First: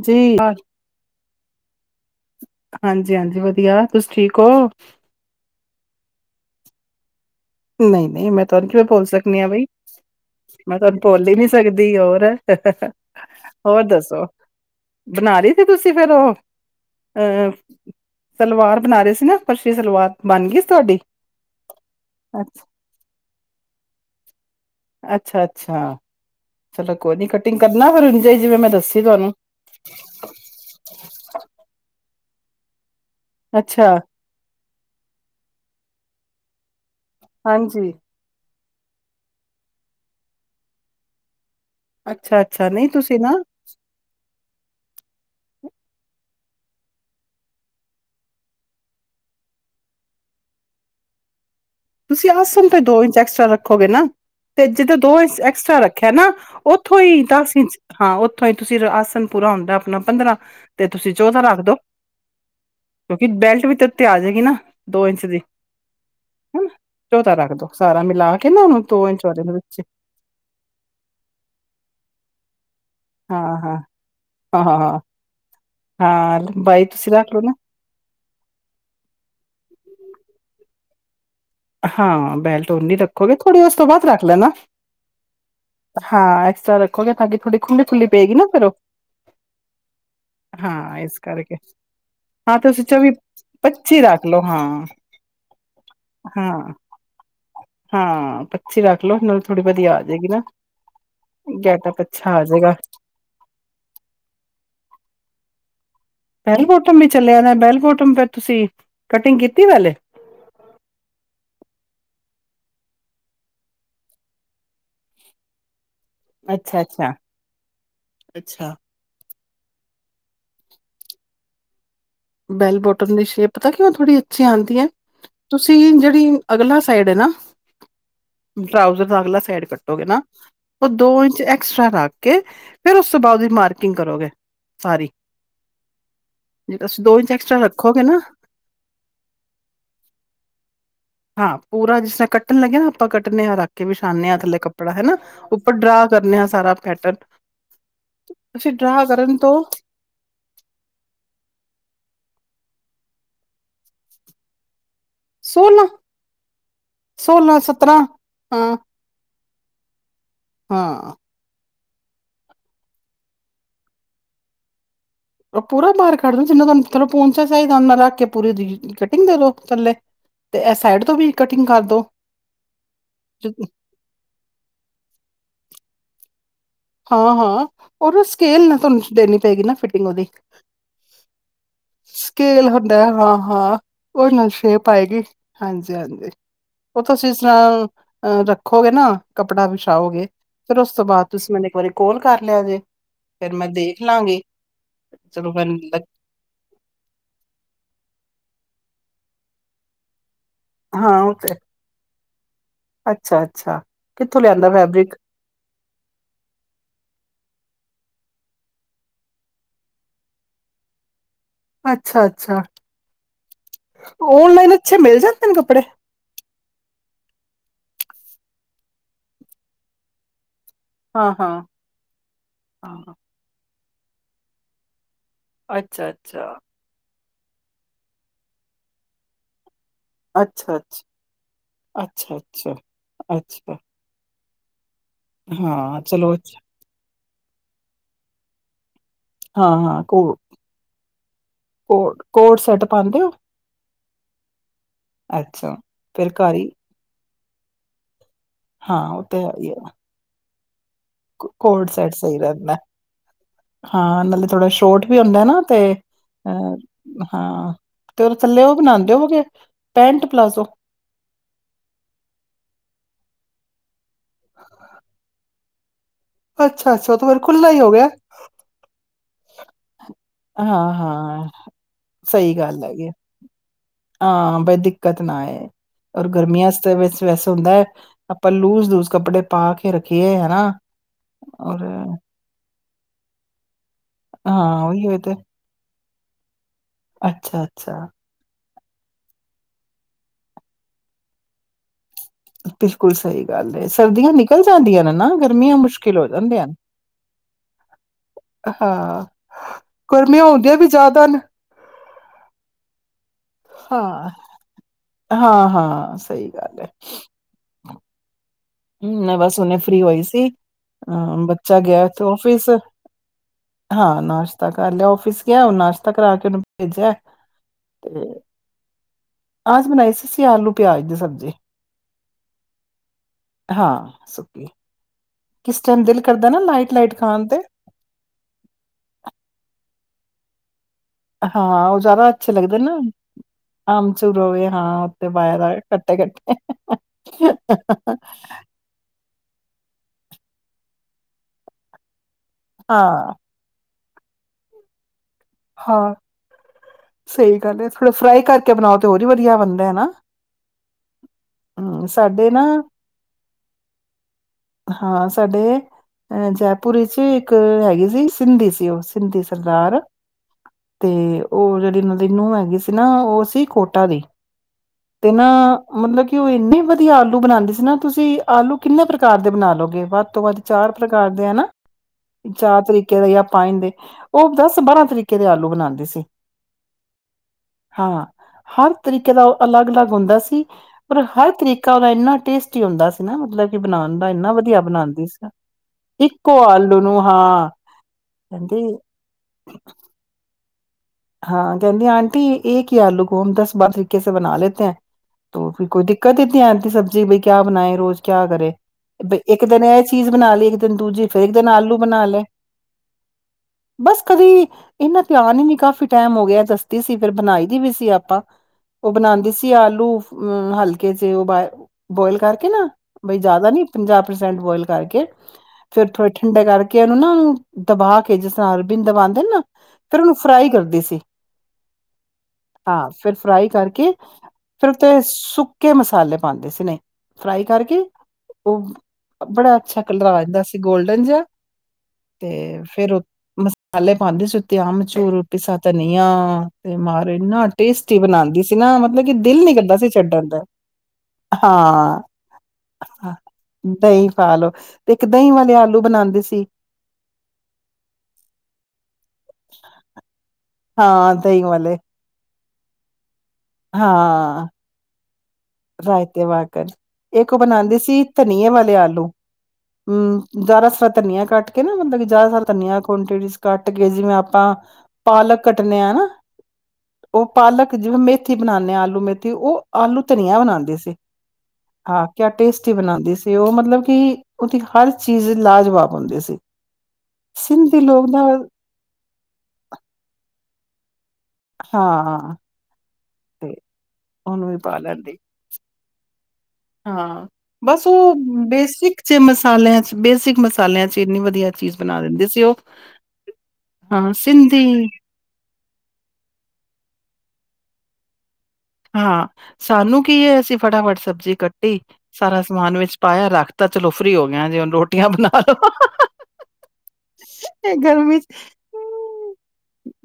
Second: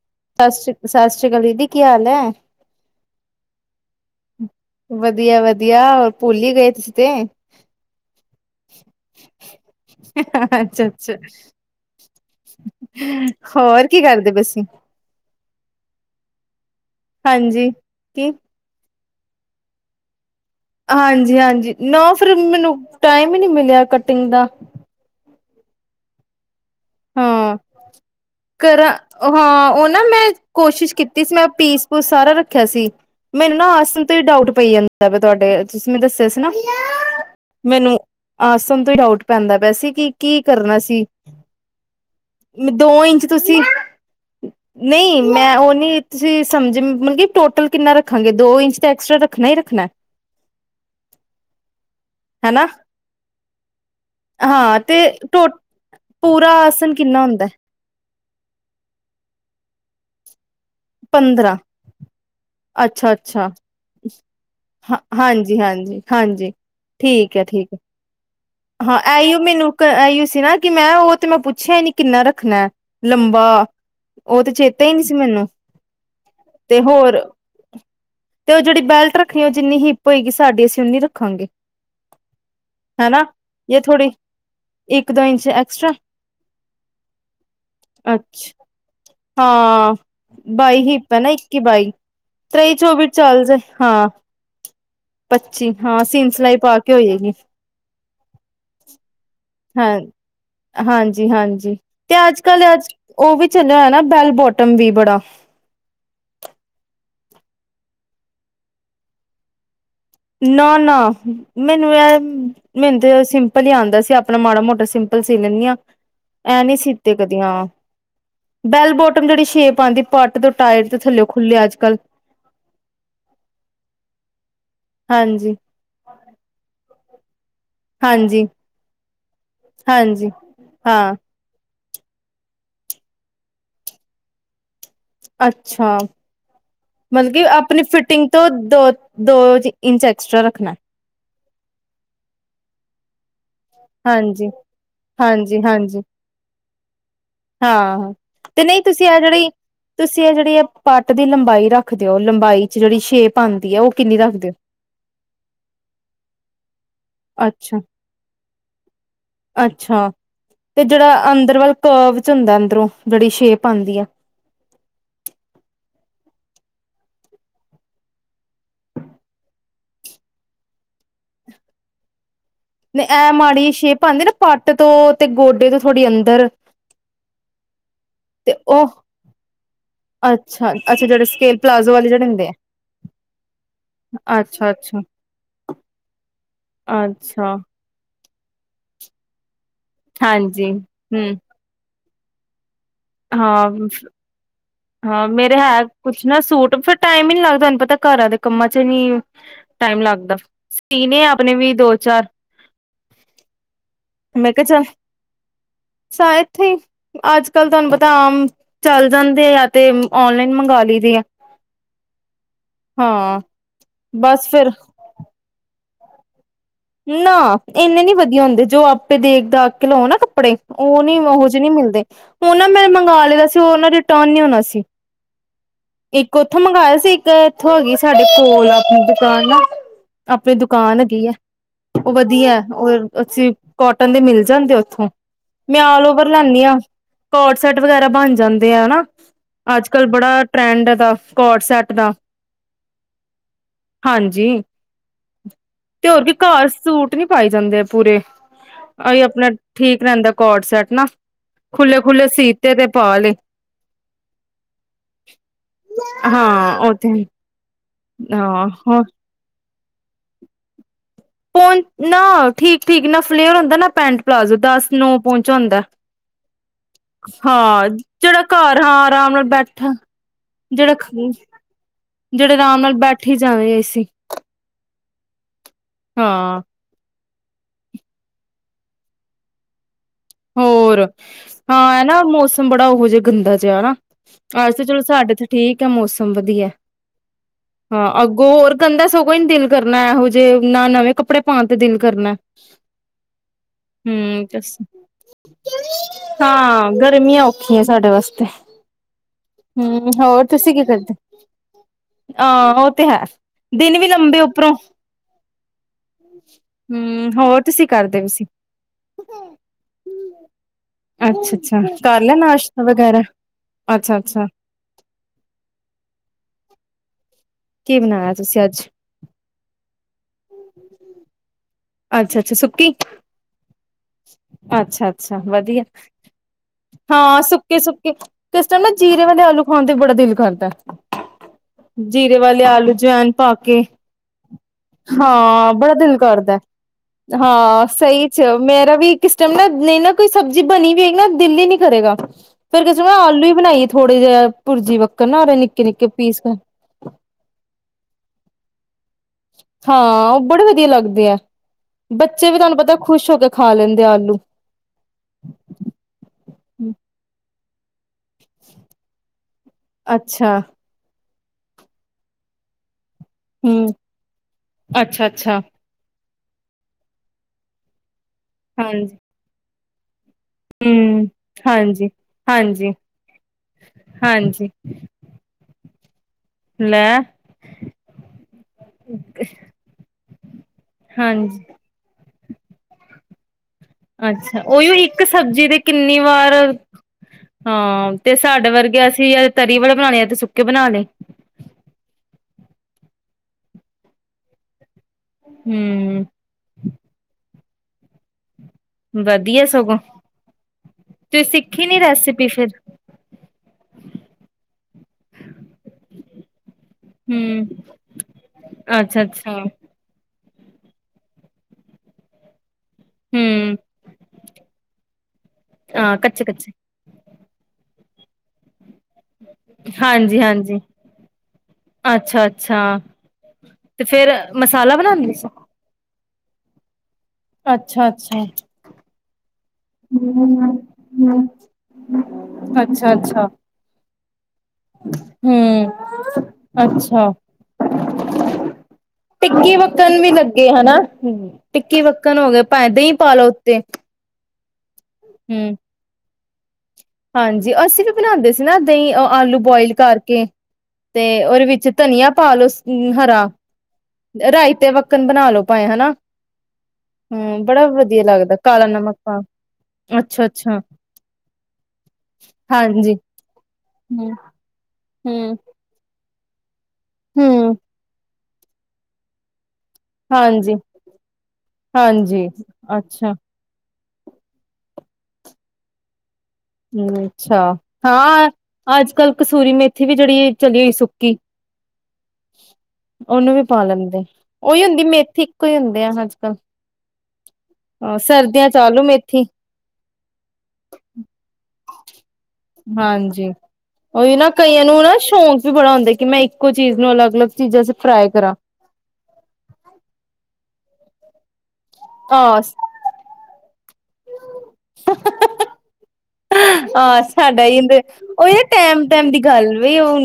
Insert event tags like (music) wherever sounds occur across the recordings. ਜੀ ਸਸ ਸਤਿ ਸ਼੍ਰੀ ਅਕਾਲ ਦੀਦੀ ਕੀ ਹਾਲ ਹੈ। ਹਾਂਜੀ- ਹਾਂਜੀ ਵਧੀਆ, ਤੁਸੀਂ ਠੀਕ ਹੋ ਵਧੀਆ- ਵਧੀਆ ਭੁੱਲ ਹੀ ਗਏ ਤੁਸੀ ਤੇ ਨਹੀਂ ਨਹੀਂ ਮੈਂ ਤੁਹਾਨੂੰ ਕਿਵੇਂ ਭੁੱਲ ਸਕਦੀ ਆਂ ਬਈ ਮੈਂ ਅੱਛਾ ਤੁਹਾਨੂੰ ਅੱਛਾ ਭੁੱਲ ਹੀ ਨਹੀਂ ਸਕਦੀ ਹੋਰ, ਹੋਰ ਕੀ ਦੱਸੋ ਕਰਦੇ ਪਏ ਸੀ ਬਣਾ ਰੇ- ਤੇ ਤੁਸੀਂ ਫੇਰ ਉਹ ਅ ਹਾਂਜੀ ਸਲਵਾਰ ਬਣਾ ਰੇ ਸੀ। ਹੈ ਨਾ ਫਰਸੀ ਸਲਵਾਰ ਬਣ ਗਈ ਸੀ ਤੁਹਾਡੀ ਹਾਂਜੀ-ਹਾਂਜੀ ਨੌ ਫਿਰ ਅੱਛਾ ਮੈਨੂੰ ਟਾਈਮ ਹੀ ਨੀ ਮਿਲਿਆ ਕਟਿੰਗ ਦਾ ਅੱਛਾ-ਅੱਛਾ। ਹਾਂ ਜਿਵੇਂ ਮੈਂ ਕਰਾਂ ਦੱਸੀ ਤੁਹਾਨੂੰ ਹਾਂ ਉਹ ਨਾ ਮੈਂ ਕੋਸ਼ਿਸ਼ ਕੀਤੀ ਸੀ ਮੈਂ ਪੀਸ ਪੂਸ ਸਾਰਾ ਰੱਖ ਰਖਿਆ ਸੀ। ਮੈਨੂੰ ਨਾ ਅੱਛਾ ਆਸਨ ਤੋਂ ਹੀ ਡਾਊਟ ਪਈ ਜਾਂਦਾ ਹੈਗਾ ਤੁਹਾਡੇ ਤੁਸੀਂ ਮੈ ਦੱਸਿਆ ਸੀ ਨਾ ਹਾਂਜੀ ਮੈਨੂੰ ਆਸਨ ਤੋਂ ਈ ਡਾਊਟ ਪੈਂਦਾ ਪਿਆ ਸੀ ਕਿ ਕੀ ਕਰਨਾ ਸੀ ਅੱਛਾ ਅੱਛਾ ਦੋ ਨਹੀਂ ਇੰਚ ਨਾ ਤੁਸੀਂ, ਨਹੀਂ ਮੈਂ ਉਹ ਨੀ ਤੁਸੀਂ ਸਮਝਾਂਗੀ ਟੋਟਲ ਕਿੰਨਾ ਰੱਖਾਂਗੇ ਦੋ ਇੰਚ ਤੇ ਐਕਸਟਰਾ ਰੱਖਣਾ ਈ ਰੱਖਣਾ ਤੁਸੀਂ ਹਨਾ ਆਸਣ ਤੇ ਦੋ ਇੰਚ ਐਕਸਟਰਾ ਰੱਖੋਗੇ ਨਾ ਤੇ ਹਾਂ ਜਿੱਦਾਂ ਦੋ ਇੰਚ ਟੋ ਐਕਸਟਰਾ ਰੱਖਿਆ ਨਾ ਪੂਰਾ ਉਹ ਆਸਨ ਥੋਈ ਕਿੰਨਾ ਹੁੰਦਾ ਦਸ ਇੰਚ ਹਾਂ, ਉੱਥੋਂ ਹੀ ਤੁਸੀਂ ਆਸਣ ਪੂਰਾ ਹੁੰਦਾ ਆਪਣਾ ਪੰਦਰਾਂ ਤੇ ਤੁਸੀਂ ਚੋਂਦਾ ਪੰਦਰਾਂ ਰੱਖ ਦੋ ਅੱਛਾ ਕਿਉਂਕਿ ਅੱਛਾ ਬੈਲਟ ਵੀ ਤੇ ਉੱਤੇ ਆ ਜਾਏਗੀ ਨਾ ਹਾਂ ਦੋ ਇੰਚ ਦੀ ਹਾਂਜੀ ਹਾਂਜੀ ਹਾਂਜੀ ਹੂੰ ਚੌਦਾ ਠੀਕ ਹੈ ਰੱਖਦੋ ਠੀਕ ਹੈ ਸਾਰਾ ਮਿਲਾ ਕੇ। ਨਾ ਉਹਨੂੰ ਹਾਂ, ਦੋ ਇੰਚ ਆਈਓ ਵਾਲੇ ਦੇ ਮੈਨੂੰ ਵਿੱਚ ਆਈਓ ਸੀ ਨਾ ਕਿ ਮੈਂ ਉਹ ਤੇ ਮੈਂ ਪੁੱਛਿਆ ਇਹ ਨ ਕਿੰਨਾ ਰੱਖ ਖਣਾ ਹਾਂ ਲੰਬਾ, ਹਾਂ ਉਹ ਤੇ ਹਾਂ ਚੇਤਾ ਹੀ ਹਾਂ ਨਹੀਂ ਸੀ ਮੈਨੂੰ ਹਾਂ ਤੇ ਲੰਬਾਈ ਤੁਸੀਂ ਹੋਰ ਰੱਖ ਲਓ ਨਾ ਤੇ ਉਹ ਜਿਹੜੀ ਬੈਲਟ ਰੱਖਣੀ ਉਹ ਜਿੰਨੀ ਹਿੱਪ ਹੋਏਗੀ ਸਾਡੀ ਅਸੀਂ ਉਓਨੀ ਰੱਖਾਂਗੇ ਹਾਂ, ਬੈਲਟੋਨੀ ਹਨਾ ਰੱਖੋਗੇ ਥੋੜੀ ਉਸ ਜਾਂ ਤੋਂ ਬਾਅਦ ਰੱਖ ਲੈਣਾ। ਇੱਕ ਦੋ ਇੰਚ ਐਕਸਟਰਾ ਹਾਂ, ਐਕਸਟਰਾ ਰੱਖੋਗੇ ਤਾਂ ਕਿ ਥੋੜੀ ਖੁੱਲੀ ਢੁਲੀ ਪਏਗੀ ਅੱਛਾ ਨਾ ਫਿਰਰ ਉਹ ਹਾਂ, ਬਾਈ ਹੀ ਹਾਂ ਇਸ ਪੈ ਨਾ ਕਰਕੇ ਇੱਕੀ-ਬਾਈ ਹਾਂ ਤੇ ਤੁਸੀਂ ਤ੍ਰਈ-ਚੌਵੀ ਚੌਵੀ ਚੱਲ ਜਾਏ ਪੱਚੀ ਹਾਂ ਰੱਖ ਲਓ ਹਾਂ ਪੱਚੀ, ਹਾਂ। ਸਲਾਈ ਹਾਂ ਪਾ ਕੇ ਹੋਈਏਗੀ। ਹਾਂ ਪੱਚੀ ਰੱਖ ਲੋ ਨਾਲ ਥੋੜ੍ਹੀ ਵਧੀਆ ਹਾਂ, ਆ ਜਾਏਗੀ ਨਾ ਹਾਂਜੀ-ਹਾਂਜੀ ਗੈਟਅਪ ਤੇ ਅੱਛਾ ਅੱਜ ਆ ਕੱਲ ਜਾਏਗਾ ਅੱਜ ਉਹ ਵੀ ਚੱਲਿਆ ਹੈ ਨਾ ਬੋਟਮ ਵੀ ਬੜਾ ਬੈਲ ਬੇਲਬੋਟੇਮ ਵੀ ਚੱਲਿਆ ਬੈਲਬੋਟਮ ਫੇ ਤੁਸੀਂ ਕਟਿੰਗ ਕੀਤੀ ਪਹਿਲੇ ਨਾ-ਨਾ, ਮੈਨੂੰ ਏ ਮੈਨੂੰ ਤੇ ਸਿੰਪਲ ਹੀ ਆਉਂਦਾ ਸੀ ਆਪਣਾ ਮਾੜਾ ਮੋਟਾ ਸਿੰਪਲ ਸੀ ਲੈਂਦੀ ਹਾਂ ਐ ਨਹੀਂ ਅੱਛਾ ਅੱਛਾ ਸੀਤੇ ਕਦੀ ਹਾਂ ਅੱਛਾ ਬੈਲ ਬੋਟਮ ਜਿਹੜੀ ਛੇ ਪਾਾਂਦੀ ਪੱਟ ਤੋਂ ਟਾਇਰ ਤੇ ਥੱਲੇ ਖੁੱਲ੍ਹੇ ਅੱਜ ਕੱਲ ਬੈਲ ਬੋਟਨ ਦੀ ਸ਼ੇਪਤਾ ਕਿਵੇਂ ਥੋੜੀ ਅੱਛੀ ਆਂਦੀ ਹੈ ਹਾਂਜੀ ਤੁਸੀਂ ਜਿਹੜੀ ਅਗਲਾ ਸਾਈਡ ਹੈ ਨਾ ਹਾਂਜੀ ਟਰਾਊਜ਼ਰ ਦਾ ਅਗਲਾ ਸਾਈਡ ਕੱਟੋਗੇ ਨਾ ਹਾਂਜੀ ਉਹ ਦੋ ਹਾਂ ਇੰਚ ਐਕਸਟ੍ਰਾ ਐਕਸਟਰਾ ਰੱਖ ਕੇ ਫੇਿਰ ਉਸ ਤੋਂ ਬਾਅਦ ਉਹਦੀ ਮਾਰਕਿੰਗ ਕਰੋਗੇ ਸਾਰੀ ਅੱਛਾ। ਜੇ ਤੁਸੀਂ ਦੋ ਇੰਚ ਮਤਲਬ ਕਿ ਐਕਸਟਰਾ ਆਪਣੀ ਰੱਖੋਗੇ ਨਾ ਫਿਟਿੰਗ ਤੋਂ ਦੋ ਦੋ ਇੰਚ ਐਕਸਟਰਾ ਰੱਖਣਾ ਹਾਂ ਪੂਰਾ ਜਿਸ ਤਰ੍ਹਾਂ ਕੱਟਣ ਲੱਗਿਆ ਨਾ ਆਪਾਂ ਕੱਟਣੇ ਹਾਂ ਰੱਖ ਕੇ ਵਿਛਾਨੇ ਹਾਂ ਹਾਂਜੀ ਥੱਲੇ ਕੱਪੜਾ ਹਨਾ ਹਾਂਜੀ ਉੱਪਰ ਹਾਂਜੀ ਡਰਾ ਕਰਨੇ ਆ ਸਾਰਾ ਪੈਟਰਨ ਹਾਂ ਹਾਂ ਤੇ ਨਹੀਂ ਡਰਾ ਤੁਸੀਂ ਇਹ ਕਰਨ ਜਿਹੜੀ ਤੋਂ ਤੁਸੀਂ ਇਹ ਜਿਹੜੀ ਆ ਪੱਟ ਦੀ ਲੰਬਾਈ ਰੱਖਦੇਓ ਲੰਬਾਈ ਚ ਜਿਹੜੀ ਸ਼ੇਪ ਆਉਂਦੀ ਹੈ ਉਹ ਕਿੰਨੀ ਰੱਖਦੇਓ ਸੋਲਾਂ ਸੋਲਾਂ ਅੱਛਾ, ਸਤਰਾਂ ਹਾਂ ਅੱਛਾ ਤੇ ਜਿਹੜਾ ਅੰਦਰ ਵੱਲ ਕਰਵ ਚ ਹੁੰਦਾ ਅੰਦਰੋਂ ਜਿਹੜੀ ਸ਼ੇਪ ਆਉਂਦੀ ਹੈ ਉਹ ਪੂਰਾ ਬਾਹਰ ਕੱਢ ਦੋ ਜਿੰਨਾ ਤੁਹਾਨੂੰ ਚਥਲੋ ਪਹੁੰਚਾ ਚਾਹੀ ਨਾਲ ਰੱਖ ਕੇ ਪੂਰੀ ਕਟਿੰਗ ਦੇ ਦੋ ਤਲੇ ਤੇ ਇਹ ਸਾਈਡ ਤੋਂ ਵੀ ਕਟਿੰਗ ਕਰ ਦੋ ਤੇ ਇਹ ਮਾੜੀ ਸ਼ੇਪ ਆਉਂਦੀ ਨਾ ਪੱਟ ਤੋਂ ਤੇ ਗੋਡੇ ਤੋਂ ਥੋੜ੍ਹੀ ਅੰਦਰ ਹਾਂ ਹਾਂ ਉਹਰ ਤੇ ਸਕੇਲ ਨਾ ਉਹ ਤੁਹਾਨੂੰ ਦੇਣੀ ਪਏਗੀ ਨਾ ਫਿਟਿੰਗ ਉਹਦੀ ਅੱਛਾ, ਅੱਛਾ ਜਿਹੜੇ ਸਕੇਲ ਪਲਾਜ਼ੋ ਵਾਲੇ ਜਿਹੜੇ ਹੁੰਦੇ ਆ ਸਕੇਲ ਹੁੰਦਾ ਹਾਂ ਹਾਂ ਓ ਨਾਲ ਅੱਛਾ, ਸ਼ੇਪ ਅੱਛਾ, ਆਏਗੀ ਹਾਂਜੀ ਹਾਂਜੀ ਉਹ ਤੁਸੀਂ ਸੁਣਾ ਅੱਛਾ ਅ ਰੱਖੋਗੇ ਨਾ ਕ ਕੱਪੜਾ ਵਿਛਾਓਗੇ ਹਾਂਜੀ ਫੇਰ ਉਸ ਤੋਂ ਬਾਅਦ ਹੂੰ ਤੁਸੀ ਮੈਨ ਤੇ ਕੋਲ ਕਰ ਲਿਆ ਜੇ ਫਿਰ ਮੈਂ ਹਾਂ ਦੇਖ ਲਵਾਂਗੇ ਹਾਂ ਮੇਰੇ ਹੈ ਕੁਛ ਨਾ ਸੂਟ ਫਿਰ ਟਾਈਮ ਹੀ ਨੀ ਲੱਗਦਾ ਤੁਹਾਨੂੰ ਪਤਾ ਘਰਾਂ ਦੇ ਕੰਮਾਂ ਚ ਨਹੀਂ ਟਾਈਮ ਲਗਦਾ ਸੀ ਹਾਂ ਨੇ ਉਹ ਤੇ ਆਪਣੇ ਵੀ ਦੋ ਚਾਰ ਅੱਛਾ ਅੱਛਾ ਕਿੱਥੋਂ ਲਿਆਂਦਾ ਫੈਬਰਿਕ ਸ਼ਾਇ ਇੱਥੇ ਅੱਜ ਕੱਲ ਤੁਹਾਨੂੰ ਪਤਾ ਆਮ ਚੱਲ ਜਾਂਦੇ ਆ ਜਾਂ ਤੇ ਔਨਲਾਈਨ ਮੰਗਵਾ ਲਈ ਦੀ ਆ ਅੱਛਾ ਅੱਛਾ ਹਾਂ ਬਸ ਫਿਰ ਓਨਲਾਈਨ ਅੱਛੇ ਮਿਲ ਜਾਂਦੇ ਨੇ ਕੱਪੜੇ ਨਾ ਇੰਨੇ ਨੀ ਵਧੀਆ ਹੁੰਦੇ ਜੋ ਆਪੇ ਦੇਖ ਦਾਖ ਕੇ ਲਓ ਨਾ ਕੱਪੜੇ ਉਹ ਨੀ ਹਾਂ ਉਹ ਹਾਂ ਜਿਹੇ ਨਹੀਂ ਮਿਲਦੇ ਉਹ ਨਾ ਮੇ ਹਾਂ ਮੰਗਵਾ ਲ ਦਾ ਸੀ ਉਹਨਾਂ ਟਰਨ ਨਹੀਂ ਹੋਣਾ ਸੀ ਅੱਛਾ ਇੱਕ ਅੱਛਾ ਉੱਥੋਂ ਮੰਗਵਾਇਆ ਸੀ ਇੱਕ ਇੱਥੋਂ ਹੋਗੀ ਸਾਡੇ ਕੋਲ ਆਪਣੀ ਦੁਕਾਨ ਆਪਣੀ ਅੱਛਾ ਅੱਛਾ ਦੁਕਾਨ ਹੈਗੀ ਹੈ ਉਹ ਅੱਛਾ ਵਧੀਆ ਅੱਛਾ ਉਹਰ ਅਸੀਂ ਅੱਛਾ ਕੋਟਨ ਦੇ ਮਿਲ ਜਾਂਦੇ ਆ ਉੱਥੋਂ ਮੈਂ ਹਾਂ ਆਲ ਓਵਰ ਚਲੋ ਲੇਨੀ ਹਾਂ ਕੋਡ ਸੈਟ ਵਗੈਰਾ ਬਣ ਜਾਂਦੇ ਆ ਹਨਾ ਹਾਂ ਅੱਜ ਹਾਂ ਕੱਲ੍ਹ ਕੋ ਬੜਾ ਟਰੈਂਡ ਦਾ ਕੋਡ ਸੈਟ ਕੋ ਦਾ ਕੋਟ ਸੈਟ ਪਾਉਂਦੇ ਹੋ ਹਾਂਜੀ ਅੱਛਾ ਤੇ ਹੋਰ ਫਿਰ ਕੀ ਘਰ ਸੂਟ ਨੀ ਪਾਏ ਜਾਂਦੇ ਆ ਪੂਰੇ ਹਾਂ ਅਹੀ ਉਹ ਤੇ ਆਪਣਾ ਹੈ ਹੀ ਆ ਠੀਕ ਰਹਿੰਦਾ ਕੋਰਡ ਸੈਟ ਨਾ ਕੋਡ ਖੁੱਲੇ ਸੈਟ ਖੁੱਲੇ ਸਹੀ ਸੀਤੇ ਰਹਿੰਦਾ ਤੇ ਪਾ ਲਏ ਹਾਂ ਨਾਲੇ ਥੋੜਾ ਸ਼ੋਟ ਵੀ ਹੁੰਦਾ ਨਾ ਤੇ ਅ ਹਾਂ ਉਹ ਤੇ ਹਾਂ ਤੇ ਉਹਦੇ ਥੱਲੇ ਹਾਂ ਉਹ ਹੋਰ ਬਣਾਉਂਦੇ ਹੋਗੇ ਪੈਂਟ ਪਲਾਜ਼ੋ ਪੋ ਨਾ ਠੀਕ ਠੀਕ ਨਾ ਫਲੇਅਰ ਹੁੰਦਾ ਨਾ ਪੈਂਟ ਪਲਾਜ਼ੋ ਦਸ ਨੌ ਪਹੁੰਚਉਂਦਾ ਅੱਛਾ ਅੱਛਾ ਉਹ ਤਾਂ (unintelligible) ਫਿਰ ਖੁੱਲਾ ਹੀ ਹਾਂ ਹੋ ਗਿਆ ਜਿਹੜਾ ਘਰ ਹਾਂ ਆਰਾਮ ਨਾਲ ਬੈਠਾ ਹਾਂ ਜਿਹੜਾ ਹਾਂ ਜਿਹੜੇ ਸਹੀ ਆਰਾਮ ਗੱਲ ਨਾਲ ਹੈਗੀ ਬੈਠੀ ਜਾਦੇ ਸੀ ਕਤ ਨਾ ਹੈ ਔਰ ਗਰਮੀਆਂਸ ਵਿੱਚ ਸਵੈਸ ਹੁੰਦਾ ਹੈ ਆਪਾਂ ਲੂਜ ਲੂਜ ਕੱਪੜੇ ਪਾ ਕੇ ਰੱਖ ਹੋਰ ਹਾਂ ਹਨ ਨਾ ਮੌਸਮ ਬੜਾ ਉਹ ਜ ਜੇ ਗੰਦਾ ਜਿਹਾ ਨਾ ਅੱਸ ਹਾਂ ਚਲੋ ਉਹੀ ਹੋ ਸਾਡੇ ਤੇ ਠੀਕ ਹੈ ਮੌਸਮ ਹੂ ਵਧੀਆ ਅੱਛਾ ਅੱਛਾ ਕੰੰਧਦਾ ਸਗੋਂ ਈ ਨੀ ਦਿਲ ਕਰਨਾ ਇਹੋ ਜਹੇ ਨਾ ਨਵੇਂ ਕੱਪੜੇ ਪਾਉਣ ਤੇ ਦਿਲ ਕਰਨਾ ਬਿਲਕੁਲ ਸਹੀ ਗੱਲ ਸਰਦੀਆਂ ਹਮ ਨਿਕਲ ਜਾਂਦੀਆਂ ਨੇ ਨਾ ਗਰਮੀਆਂ ਮੁਸ਼ਕਿਲ ਹੋ ਜਾਂਦੀਆਂ ਹਨ ਹਾਂ ਗਰਮੀਆਂ ਔਖੀਆ ਡੇਸਤੇ ਹਾਂ ਹਮ ਗਰਮੀਆਂ ਹੋਰ ਤੁਸੀਂ ਹੁੰਦੀਆਂ ਕੀ ਵੀ ਕਰਦੇ ਜ਼ਿਆਦਾ ਨੇ ਹਾਂ ਇਹ ਤੇ ਹੈ ਦਿਨ ਵੀ ਹਾਂ ਲੰਬੇ ਉੱਪਰੋਂ ਹਾਂ ਹਾਂ ਸਹੀ ਹਮ ਹੋਰ ਤੁਸੀਂ ਕਰਦੇ ਵੀ ਸੀ ਹਮ ਮੈਂ ਬਸ ਹੁਨੇ ਫਰੀ ਹੋਈ ਸੀ ਅ ਅੱਛਾ ਬੱਚਾ ਅੱਛਾ ਗਿਆ ਕਰ ਉਥੇ ਲਿਆ ਆਫਿਸ ਨਾਸ਼ਤਾ ਵਗੈਰਾ ਅੱਛਾ ਹਾਂ ਅੱਛਾ ਨਾਸ਼ਤਾ ਕਰ ਲਿਆ ਆਫਿਸ ਗਿਆ ਨਾਸ਼ਤਾ ਕਰਾ ਕੇ ਉਹਨ ਜਾ ਕੀ ਬਣਾਇਆ ਤੁਸੀਂ ਅੱਜ ਆਜ ਬਣਾਈ ਸੀ ਸੀ ਆਲੂ ਪਿਆਜ ਦੀ ਸਬਜ਼ੀ ਅੱਛਾ ਅੱਛਾ ਸੁਕੀ ਸੁਕੀ ਅੱਛਾ ਵਧੀਆ ਹਾਂ ਖਾਣ ਤੇ ਸੁੱਕੇ ਸੁੱਕੇ ਕਿਸ ਟਾਈਮ ਨਾ ਜੀਰੇ ਵਾਲੇ ਆਲੂ ਖਾਦੇ ਬੜਾ ਦਿਲ ਕਰਦਾ ਹਾਂ ਉਹ ਜ਼ਿਆਦਾ ਜੀਰੇ ਅੱਛੇ ਵਾਲੇ ਲੱਗਦੇ ਆਲੂ ਨਾ ਜਵੈਨ ਪਾ ਕੇ ਆਮਚੂਰ ਹੋਵੇ ਹਾਂ ਉੱਤੇ ਪਾਇਆ ਹਾਂ ਦਾ ਬੜਾ ਦਿਲ ਕੱਟੇ ਕੱਟੇ ਕਰਦਾ ਹਾਂ ਸਹੀ ਚ ਮੇਰਾ ਵੀ ਕਿਸ ਟਾਈਮ ਨਾਲ ਨਹੀਂ ਨਾ ਕੋਈ ਸਬਜ਼ੀ ਬਣੀ ਵੀ ਹੈਗੀ ਨਾ ਦਿਲ ਹੀ ਨੀ ਕਰੇਗਾ ਫੇਰ ਕਿਸੇ ਨਾ ਹਾਂ ਆਲੂ ਹੀ ਬਣਾਈ ਥੋੜੇ ਜਿਹੇ ਭੁਰਜੀ ਵਤ ਹਾਂ ਸਹੀ ਗੱਲ ਹੈ ਥੋੜਾ ਫਰਾਈ ਕਰਕੇ ਬਣਾਓ ਤੇ ਹੋਰ ਵਧੀਆ ਬਣਦਾ ਹੈ ਨਾ ਹਾਂ ਉਹ ਬੜੇ ਵਧੀਆ ਲੱਗਦੇ ਆ ਹਮ ਸਾਡੇ ਬੱਚੇ ਵੀ ਨਾ ਤੁਹਾਨੂੰ ਪਤਾ ਖ਼ੁਸ਼ ਹੋ ਕੇ ਖਾ ਲੈਂਦੇ ਆ ਆਲੂ ਹਾਂ ਸਾਡੇ ਅ ਜੈਪੁਰ ਚ ਇੱਕ ਹੈਗੀ ਸੀ ਸਿੰਧੀ ਸੀ ਉਹ ਸਿੰੀ ਅੱਛਾ ਤੇ ਉਹ ਜਿਹੜੀ ਉਹਨਾਂ ਦੀ ਨ ਨੂੰਹ ਹੈਗੀ ਸੀ ਨਾ ਉਹ ਸੀ ਹਮ ਕੋਟਾ ਦੀ ਅੱਛਾ ਤੇ ਨਾ ਅੱਛਾ ਮਤਲਬ ਕਿ ਉਹ ਇੰਨੇ ਵਧੀਆ ਆਲੂ ਬਣਾਉਂਦੇ ਸੀ ਨਾ ਤੁਸੀਂ ਆਲੂ ਕਿੰਨੇ ਹਾਂਜੀ ਪ੍ਰਕਾਰ ਦੇ ਬਣਾ ਲਓ ਵਧ ਤੋਂ ਵੱਧ ਤੋਂ ਬਾੱਦ ਚਾਰ ਹਮ ਪ੍ਰਕਾਰ ਦੇ ਹੈ ਨਾ ਹਾਂਜੀ ਚਾਰ ਹਾਂਜੀ ਤਰੀਕੇ ਦੇ ਜਾਂ ਪਾਣੀ ਦੇ ਉਹ ਹਾਂਜੀ ਦਸ ਬਾਰਾਂ ਤਰੀਕੇ ਆਲੂ ਬਣਾਉਂਦੀ ਸੀ ਲੈ ਹਾਂ ਹਰ ਤਰੀਕੇ ਦਾ ਉਹ ਅਲੱਗ ਅਲੱਗ ਹੁੰਦਾ ਸੀ ਪਰ ਹਰ ਹਾਂਜੀ ਤਰੀਕਾ ਉਹਦਾ ਇੰਨਾ ਟੇਸਟੀ ਹੁੰਦਾ ਸੀ ਨਾ ਮਤਲਬ ਕਿ ਬਣਾਉਣ ਦਾ ਇੰਨਾ ਅੱਛਾ ਵਧੀਆ ਉਓਹੀਓ ਇੱਕ ਬਣਾਉਂਦੀ ਸੀ ਸਬਜ਼ੀ ਤੇ ਕਿੰਨੀ ਵਾਰ ਇੱਕੋ ਆਲੂ ਨੂੰ ਹਾਂ ਤੇ ਸਾਡੇ ਕਹਿੰਦੀ ਵਰਗੇ ਅਸੀਂ ਤਰੀ ਵਾਲਾ ਬਣਾਣੇ ਆ ਤੇ ਸੁਕੇ ਕਿ ਬਣਾ ਲਏ ਹਾਂ ਕਹਿੰਦੀ ਆਂਟੀ ਇੱਕ ਹੀ ਆਲੂ ਕੋ ਹਮ ਦਸ ਬਾਰ ਤਰੀਕੇ ਸ ਬਣਾ ਲੇਤੇ ਹੈ ਕੋਈ ਹੂੰ ਦਿੱਕਤ ਆ ਸਬਜ਼ੀ ਬ ਕਿਆ ਬਣਾਏ ਰੋਜ਼ ਕਿਆ ਕਰੇ ਇੱਕ ਵਧੀਆ ਦਿਨ ਸਗੋਂ ਇਹ ਚੀਜ਼ ਬਣਾ ਲਈ ਇੱਕ ਦਿਨ ਦੂਜੀ ਫੇਿਰ ਤੁਸੀਂ ਇੱਕ ਦਿਨ ਸਿੱਖੀ ਆਲੂ ਨੀ ਬਣਾ ਲਏ ਰੈਸਿਪੀ ਫਿਰ ਬਸ ਕਦੇ ਇਨਾ ਧਿਆਨ ਹੀ ਨਹੀਂੀ ਕਾਫ਼ੀ ਟਾਈਮ ਹੋ ਗਿਆ ਦੱਸਦੀ ਸੀ ਫਿਰ ਹੂੰ ਬਣਾਈ ਦੀ ਵੀ ਸੀ ਆਪਾਂ ਉਹ ਅੱਛਾ ਬਣਾਉਂਦੀ ਅੱਛਾ ਸੀ ਆਲੂ ਅਮ ਹਲਕੇ ਚ ਉਹ ਬ ਬੋਇਲ ਕਰਕੇ ਨਾ ਬਈ ਜ਼ਿਆਦਾ ਹੂੰ ਨੀ ਪੰਜਾਹ ਪ੍ਰਸੈਂਟ ਬੋਇਲ ਕਰਕੇ ਫੇਰ ਹਾਂ ਥੋੜੇ ਕੱਚੇ ਠੰਡੇ ਕੱਚੇ ਕਰਕੇ ਉਹਨੂੰ ਨਾ ਤਬਾਹ ਕੇ ਜਿਸ ਨਾਲ ਬ ਦਬਉਂਦੇ ਨਾ ਫ਼ੇਰ ਉਹਨੂੰ ਹਾਂਜੀ ਫਰਾਈ ਹਾਂਜੀ ਕਰਦੀ ਸੀ ਅੱਛਾ ਅੱਛਾ ਹਾਂ ਫਿਰ ਫਰਾਈ ਤੇ ਕਰਕੇ ਫੇਰ ਫਿਰ ਮਸਾਲਾ ਤੇ ਬਣਾਉਂਦੇ ਸੀ ਸੁੱਕੇ ਮਸਾਲੇ ਪਾਉਂਦੇ ਸੀ ਨੇ ਫਰਾਈ ਕਰਕੇ ਅੱਛਾ ਅੱਛਾ ਉਹ ਬੜਾ ਅੱਛਾ ਕਲਰ ਆ ਜਾਂਦਾ ਸੀ ਗੋਲਡਨ ਜਿਹਾ ਤੇ ਅੱਛਾ ਫੇਿਰ ਅੱਛਾ ਮਸਾਲੇ ਪਾਾਂਦੇ ਸੁ ਤੇ ਅਮਚੂਰ ਪ ਸ ਹੂੰ ਤੇ ਮਾਰ ਅੱਛਾ ਇੰਨਾ ਟੇਸਟੀ ਬਣਾਉਂਦੀ ਸੀ ਨਾ ਮਤਲਬ ਕਿ ਦਿਲ ਨ ਟਿੱਕੀ ਕਰਦਾ ਸੀ ਵੱਕਣ ਵੀ ਛੱਡਣ ਦਾ ਲੱਗੇ ਹਨਾ ਟਿੱਕੀ ਹਾਂ ਵੱਕਣ ਹੋ ਗਏ ਭਾਵੇਂ ਦਹੀਂ ਪਾ ਲਓ ਉੱਤੇ ਦਹੀਂ ਪਾਲੋ। ਇੱਕ ਦਹੀਂ ਹੂੰ ਵਾਲੇ ਆਲੂ ਬਣਾਉਂਦੇ ਸੀ। ਤੇ ਹਾਂਜੀ, ਅਸੀਂ ਵੀ ਬਣਾਉਦੇ ਸੀ ਨਾ, ਦਹੀਂ- ਆਲੂ ਬੋਇਲ ਕਰਕੇ ਤੇ ਹਾਂ ਦਹੀਂ ਉਹਦੇ ਵਿੱਚ ਵਾਲੇ ਧਨੀਆ ਪਾ ਪਾ ਲੋ ਹਰਾ। ਹਾਂ ਰਾਯਤੇ ਵਕਨ। ਬਣਾ ਲਓ। ਰਾਇਤੇ ਵਾਕਨ। ਇੱਕ ਉਹ ਬੜਾ ਬਣਾਉਂਦੇ ਸੀ। ਵਧੀਆ ਲੱਗਦਾ ਧਨੀਏ ਕਾਲਾ ਵਾਲੇ ਨਮਕ ਆਲੂ ਪਾ ਹਮ, ਅੱਛਾ ਅੱਛਾ ਜਾਯਦਾ ਸਾਂਰਾ ਧਨੀਆ ਕੱਟ ਕੇ ਨਾ ਮਤਲਬ ਜ਼ਿਆਦਾ ਸਾਰਾ ਧਨੀਆਂ ਹਾਂਜੀ ਕੁਆਂਟਿਟੀ ਕੱਟ ਕੇ, ਹਮ ਜਿਵੇਂ ਆਪਾਂ ਹਮ ਪਾਲਕ ਕੱਟਣੇ ਆ ਨਾ। ਉਹ ਹਮ ਪਾਲਕ ਜਿਵੇਂ ਮੇਥੀ ਮੇਥੀ ਬਣਾਨੇਆ, ਆਲੂ- ਮੇਥੀ ਉਹ ਆਲੂ ਧਨੀਆ ਹਾਂਜੀ ਬਣਾਉਂਦੀ ਸੀ। ਹਾਂ, ਹਾਂਜੀ ਕਿਆ ਟੇਸਟੀ ਅੱਛਾ ਬਣਾਉਂਦੀ ਸੀ। ਉਹ ਮਤਲਬ ਕਿ ਉਹਦੀ ਹਰ ਚੀਜ਼ ਲਾਜਵਾਬ ਹੁੰਦੀ ਸੀ। ਹਮ ਅੱਛਾ, ਸਿੰਧੀ ਲੋਕ ਦਾ ਹਾਂ ਅੱਜ ਕੱਲ੍ਹ ਕਸੂਰੀ ਮੇਥੀ ਵੀ ਜਿਹੜੀ ਚਲੀ ਹੋਈ ਸੁੱਕੀ। ਹਾਂ ਉਹਨੂੰ ਵੀ ਤੇ ਪਾ ਲੈਂਦੇ, ਉਹਨੂੰ ਵੀ ਉਹੀ ਪਾ ਹੁੰਦੀ ਲੈਂਦੀ ਮੇਥੀ, ਇੱਕੋ ਹੀ ਹੁੰਦੇ ਆ ਅੱਜ ਕੱਲ ਹਾਂ, ਬਸ ਉਹ ਸਰਦੀਆਂ ਚ ਆਲੂ ਬੇਸਿਕ ਚ ਮੇਥੀ ਮਸਾਲਿਆਂ ਚ ਬੇਸਿਕ ਮਸਾਲਿਆਂ ਚ ਇੰਨੀ ਵਧੀਆ ਚੀਜ਼ ਬਣਾ ਦਿੰਦੇ ਸੀ ਉਹ ਹਾਂਜੀ, ਹਾਂ ਉਹੀ ਨਾ ਕਈਆਂ ਨੂੰ ਸਿੰਧੀ ਨਾ ਸ਼ੌਂਕ ਵੀ ਬੜਾ ਹੁੰਦਾ, ਕਿ ਮੈਂ ਇੱਕੋ ਚੀਜ਼ ਨੂੰ ਅਲੱਗ- ਅਲੱਗ ਚੀਜ਼ਾਂ ਫਰਾਈ ਕਰਾਂ। ਹਾਂ, ਸਾਨੂੰ ਕੀ ਹੈ, ਅਸੀਂ ਫਟਾਫਟ ਸਬਜ਼ੀ ਕੱਟ ਟੀ ਆ ਸਾਰਾ ਸਮਾਨ ਵਿੱਚ ਪਾਇਆ ਰੱਖ ਤਾਂ ਚਲੋ ਫਰੀ ਹੋ ਗਿਆ, ਜੇ ਹੁਨ ਰੋਟੀਆਂ ਬਣਾ ਲਓ ਹਾਂ ਸਾਡਾ ਹੀ ਗਰਮੀ ਚ, ਉਹੀ ਨਾ ਟੈਮ-ਟੈਮ ਦੀ ਗੱਲ ਵੀ ਉਹ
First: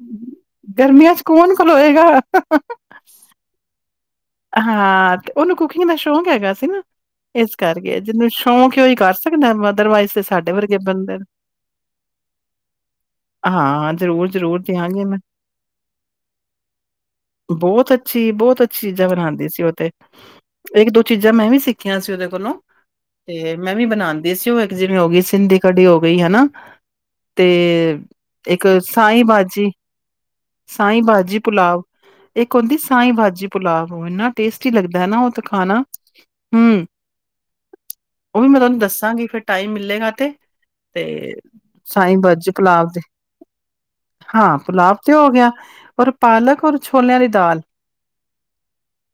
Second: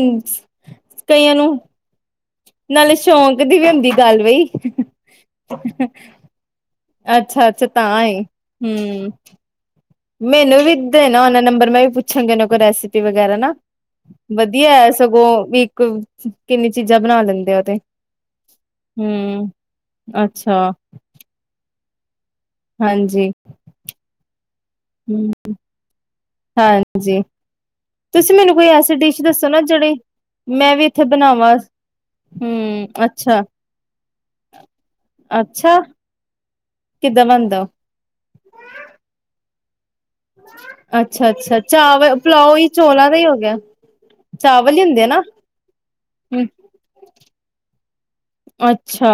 ਗਰਮੀਆਂ ਚ ਕਈਆਂ ਨੂੰ ਕੌਣ ਖਲੋਏਗਾ। ਨਾਲੇ ਸ਼ੌਕ ਦੀ ਵੀ ਹੁੰਦੀ ਗੱਲ ਬਈ ਹਾਂ, ਤੇ ਉਹਨੂੰ ਕੁਕਿੰਗ ਦਾ ਸ਼ੌਂਕ ਹੈਗਾ ਸੀ ਨਾ, ਇਸ ਅੱਛਾ-ਅੱਛਾ ਕਰਕੇ ਤਾਂ ਏ। ਜਿਹਨੂੰ ਸ਼ੌਂਕ ਉਹੀ ਕਰ ਹੂੰ ਸਕਦਾ ਮਤਲਬ ਮੈਨੂੰ ਵੀ ਦੇ ਨਾ ਉਹਨਾ ਦਾ ਨੰਬਰ, ਮੈਂ ਵੀ ਪੁੱਛਾਂਗੀ ਉਹਨਾਂ ਕੋਲ ਰੈਸਪੀ ਵਗੈਰਾ ਨਾ, ਹਾਂ, ਜ਼ਰੂਰ-ਜ਼ਰੂਰ ਵਧੀਆ ਹੈ, ਦਿਆਂਗੀ ਮੈਂ ਸਗੋਂ ਵੀ ਕਿੰਨੀ ਚੀਜ਼ਾਂ ਬਣਾ ਲੈਂਦੇ ਆ ਉਹ ਤੇ ਬਣਾਉਂਦੀ ਹੂੰ ਸੀ ਉਹ ਤੇ, ਅੱਛਾ ਇੱਕ- ਦੋ ਚੀਜ਼ਾਂ ਮੈਂ ਵੀ ਸਿੱਖਿਆ ਸੀ ਉਹਦੇ ਦੋਨੋ, ਹਾਂਜੀ ਤੇ ਮੈਂ ਵੀ ਬਣਾਉਂਦੀ ਸੀ ਉਹ ਜਿਵੇਂ ਹੋ ਗਈ ਹੂੰ ਸਿੰਧੀ ਕੜੀ ਹੋ ਗਈ, ਹੈਨਾ, ਹਾਂਜੀ ਤੇ ਤੁਸੀਂ ਮੈਨੂੰ ਇੱਕ ਕੋਈ ਐਸੀ ਡਿਸ਼ ਸਾਈ- ਦੱਸੋ ਨਾ ਬਾਜੀ, ਜਿਹੜੇ ਮੈਂ ਵੀ ਸਾਈ ਇੱਥੇ ਬਾਜੀ ਬਣਾਵਾਂ ਪੁੁਲਾਵ ਇੱਕ ਹੁੰਦੀ ਹੂੰ ਸਾਈ ਅੱਛਾ ਬਾਜੀ ਆਹੋ ਇੰਨਾ ਟੇਸਟੀ ਲੱਗਦਾ ਨਾ ਉਹ ਤੇ ਅੱਛਾ ਖਾਣਾ ਹਮ ਕਿੱਦਾਂ ਬਣਦਾ ਉਹ ਉਹ ਵੀ ਮੈਂ ਤੁਹਾਨੂੰ ਦੱਸਾਂਗੀ ਫਿਰ ਟਾਈਮ ਮਿਲੇਗਾ ਤੇ ਅੱਛਾ ਅੱਛਾ ਸਾਈ ਚਾਵਲ ਭਾਜ਼ੀ ਪੁਲਾਓ ਹੀ ਪੁੁਲਾਵ ਦੇ, ਚੋਲਾਂ ਦਾ ਹੀ ਹੋ ਗਿਆ ਹਾਂ ਚਾਵਲ ਹੀ ਪੁੁਲਾਬ ਹੁੰਦੇ ਆ ਤੇ ਨਾ ਹੋ ਗਿਆ, ਹੋਰ ਹੂੰ ਪਾਲਕ ਔਰ ਛੋਲਿਆਂ ਦੀ ਦਾਲ ਅੱਛਾ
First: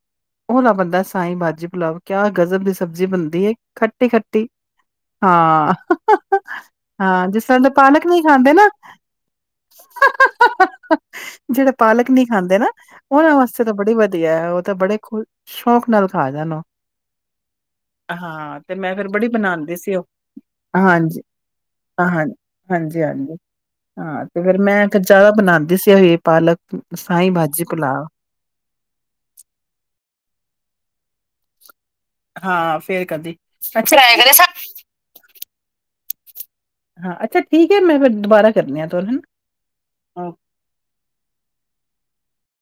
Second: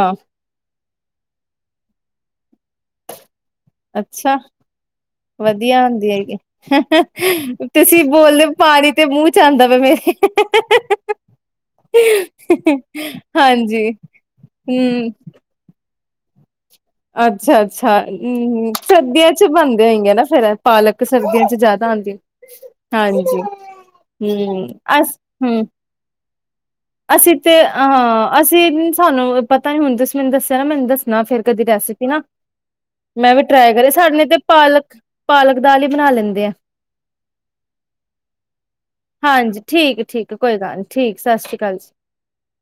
ਬੰਦਾ ਸਾਈ ਬਾਾਜੀ ਪੁਲਾਵ ਕਿਆ ਗਜ਼ਬ ਦੀ ਸਬਜ਼ੀ ਬਣਦੀ ਹੈ ਖੱਟੀ ਅੱਛਾ ਖੱਟੀ ਹਾਂ ਵਧੀਆ ਹੁੰਦੀ ਹੈਗੀ ਹਾਂ ਜਿਸ ਤਰ੍ਹਾਂ ਤਾਂ ਤੁਸੀਂ ਪਾਲਕ ਨਹੀਂ ਬੋਲਦੇ ਖਾਂਦੇ ਨਾ ਪਾਣੀ ਤੇ ਮੂੰਹ ਚ ਆਂਦਾ ਪਿਆ ਮੇਰੇ ਜਿਹੜੇ ਪਾਲਕ ਨ ਖਾਂਦੇ ਨਾ ਉਹਨਾਂ ਵਾਸਤੇ ਤਾਂ ਹਾਂਜੀ ਬੜੀ ਵਧੀਆ ਹੈ ਉਹ ਤਾਂ ਬੜੇ ਹੂੰ ਸ਼ੌਕ ਨਾਲ ਖਾ ਜਾਣਾ ਅੱਛਾ ਅੱਛਾ ਹਮ ਮੈਂ ਫੇਰ ਬੜੀ ਸਰਦੀਆਂ ਚ ਬਣਾਉਂਦੀ ਬਣਦੇ ਸੀ ਉਹ। ਹੋਏਗੇ ਨਾ ਫੇਿਰ ਪਾਲਕ ਹਾਂਜੀ ਸਰਦੀਆਂ ਚ ਜ਼ਿਆਦਾ ਹਾਂ ਆਉਂਦੀਆਂ ਹਾਂਜੀ-ਹਾਂਜੀ। ਹਾਂਜੀ ਹਾਂ ਤੇ ਫੇਰ ਹੂ ਮੈਂ ਫਿਰ ਅਸ ਜ਼ਿਆਦਾ ਹੂ ਬਣਾਉਂਦੀ ਸੀ ਇਹ ਪਾਲਕ ਸਾਈ ਅਸੀਂ ਤੇ ਭਾਜੀ ਪੁਲਾਵ। ਹਾਂ ਅਸੀਂ ਸਹਾਨੂੰ ਪਤਾ ਨੀ ਹੁਣ ਤੁਸੀਂ ਮੈਨੂੰ ਦੱਸਿਆ ਨਾ ਮੈਨੂੰ ਦੱਸ ਫੇਰ ਕਦੀ ਰੈਸੀਪੀ ਨਾ ਹਾਂ ਫੇਰ ਮੈਂ ਕਦੀ ਵੀ ਟਰਾਈ ਕਰੇ ਅੱਛਾ ਸਾਡੇ ਨੇ ਤੇ ਪਾਲਕ ਪਾਲਕ ਦਾਲ ਹੀ ਬਣਾ ਲੈਂਦੇ ਆ ਹਾਂ ਅੱਛਾ ਠੀਕ ਹੈ ਮੈਂ ਫਿਰ ਦੁਬਾਰਾ ਕਰਨੀ ਆ ਤੁਹਾਨੂੰ ਹੈ ਹਾਂਜੀ ਨਾ ਹਾਂਜੀ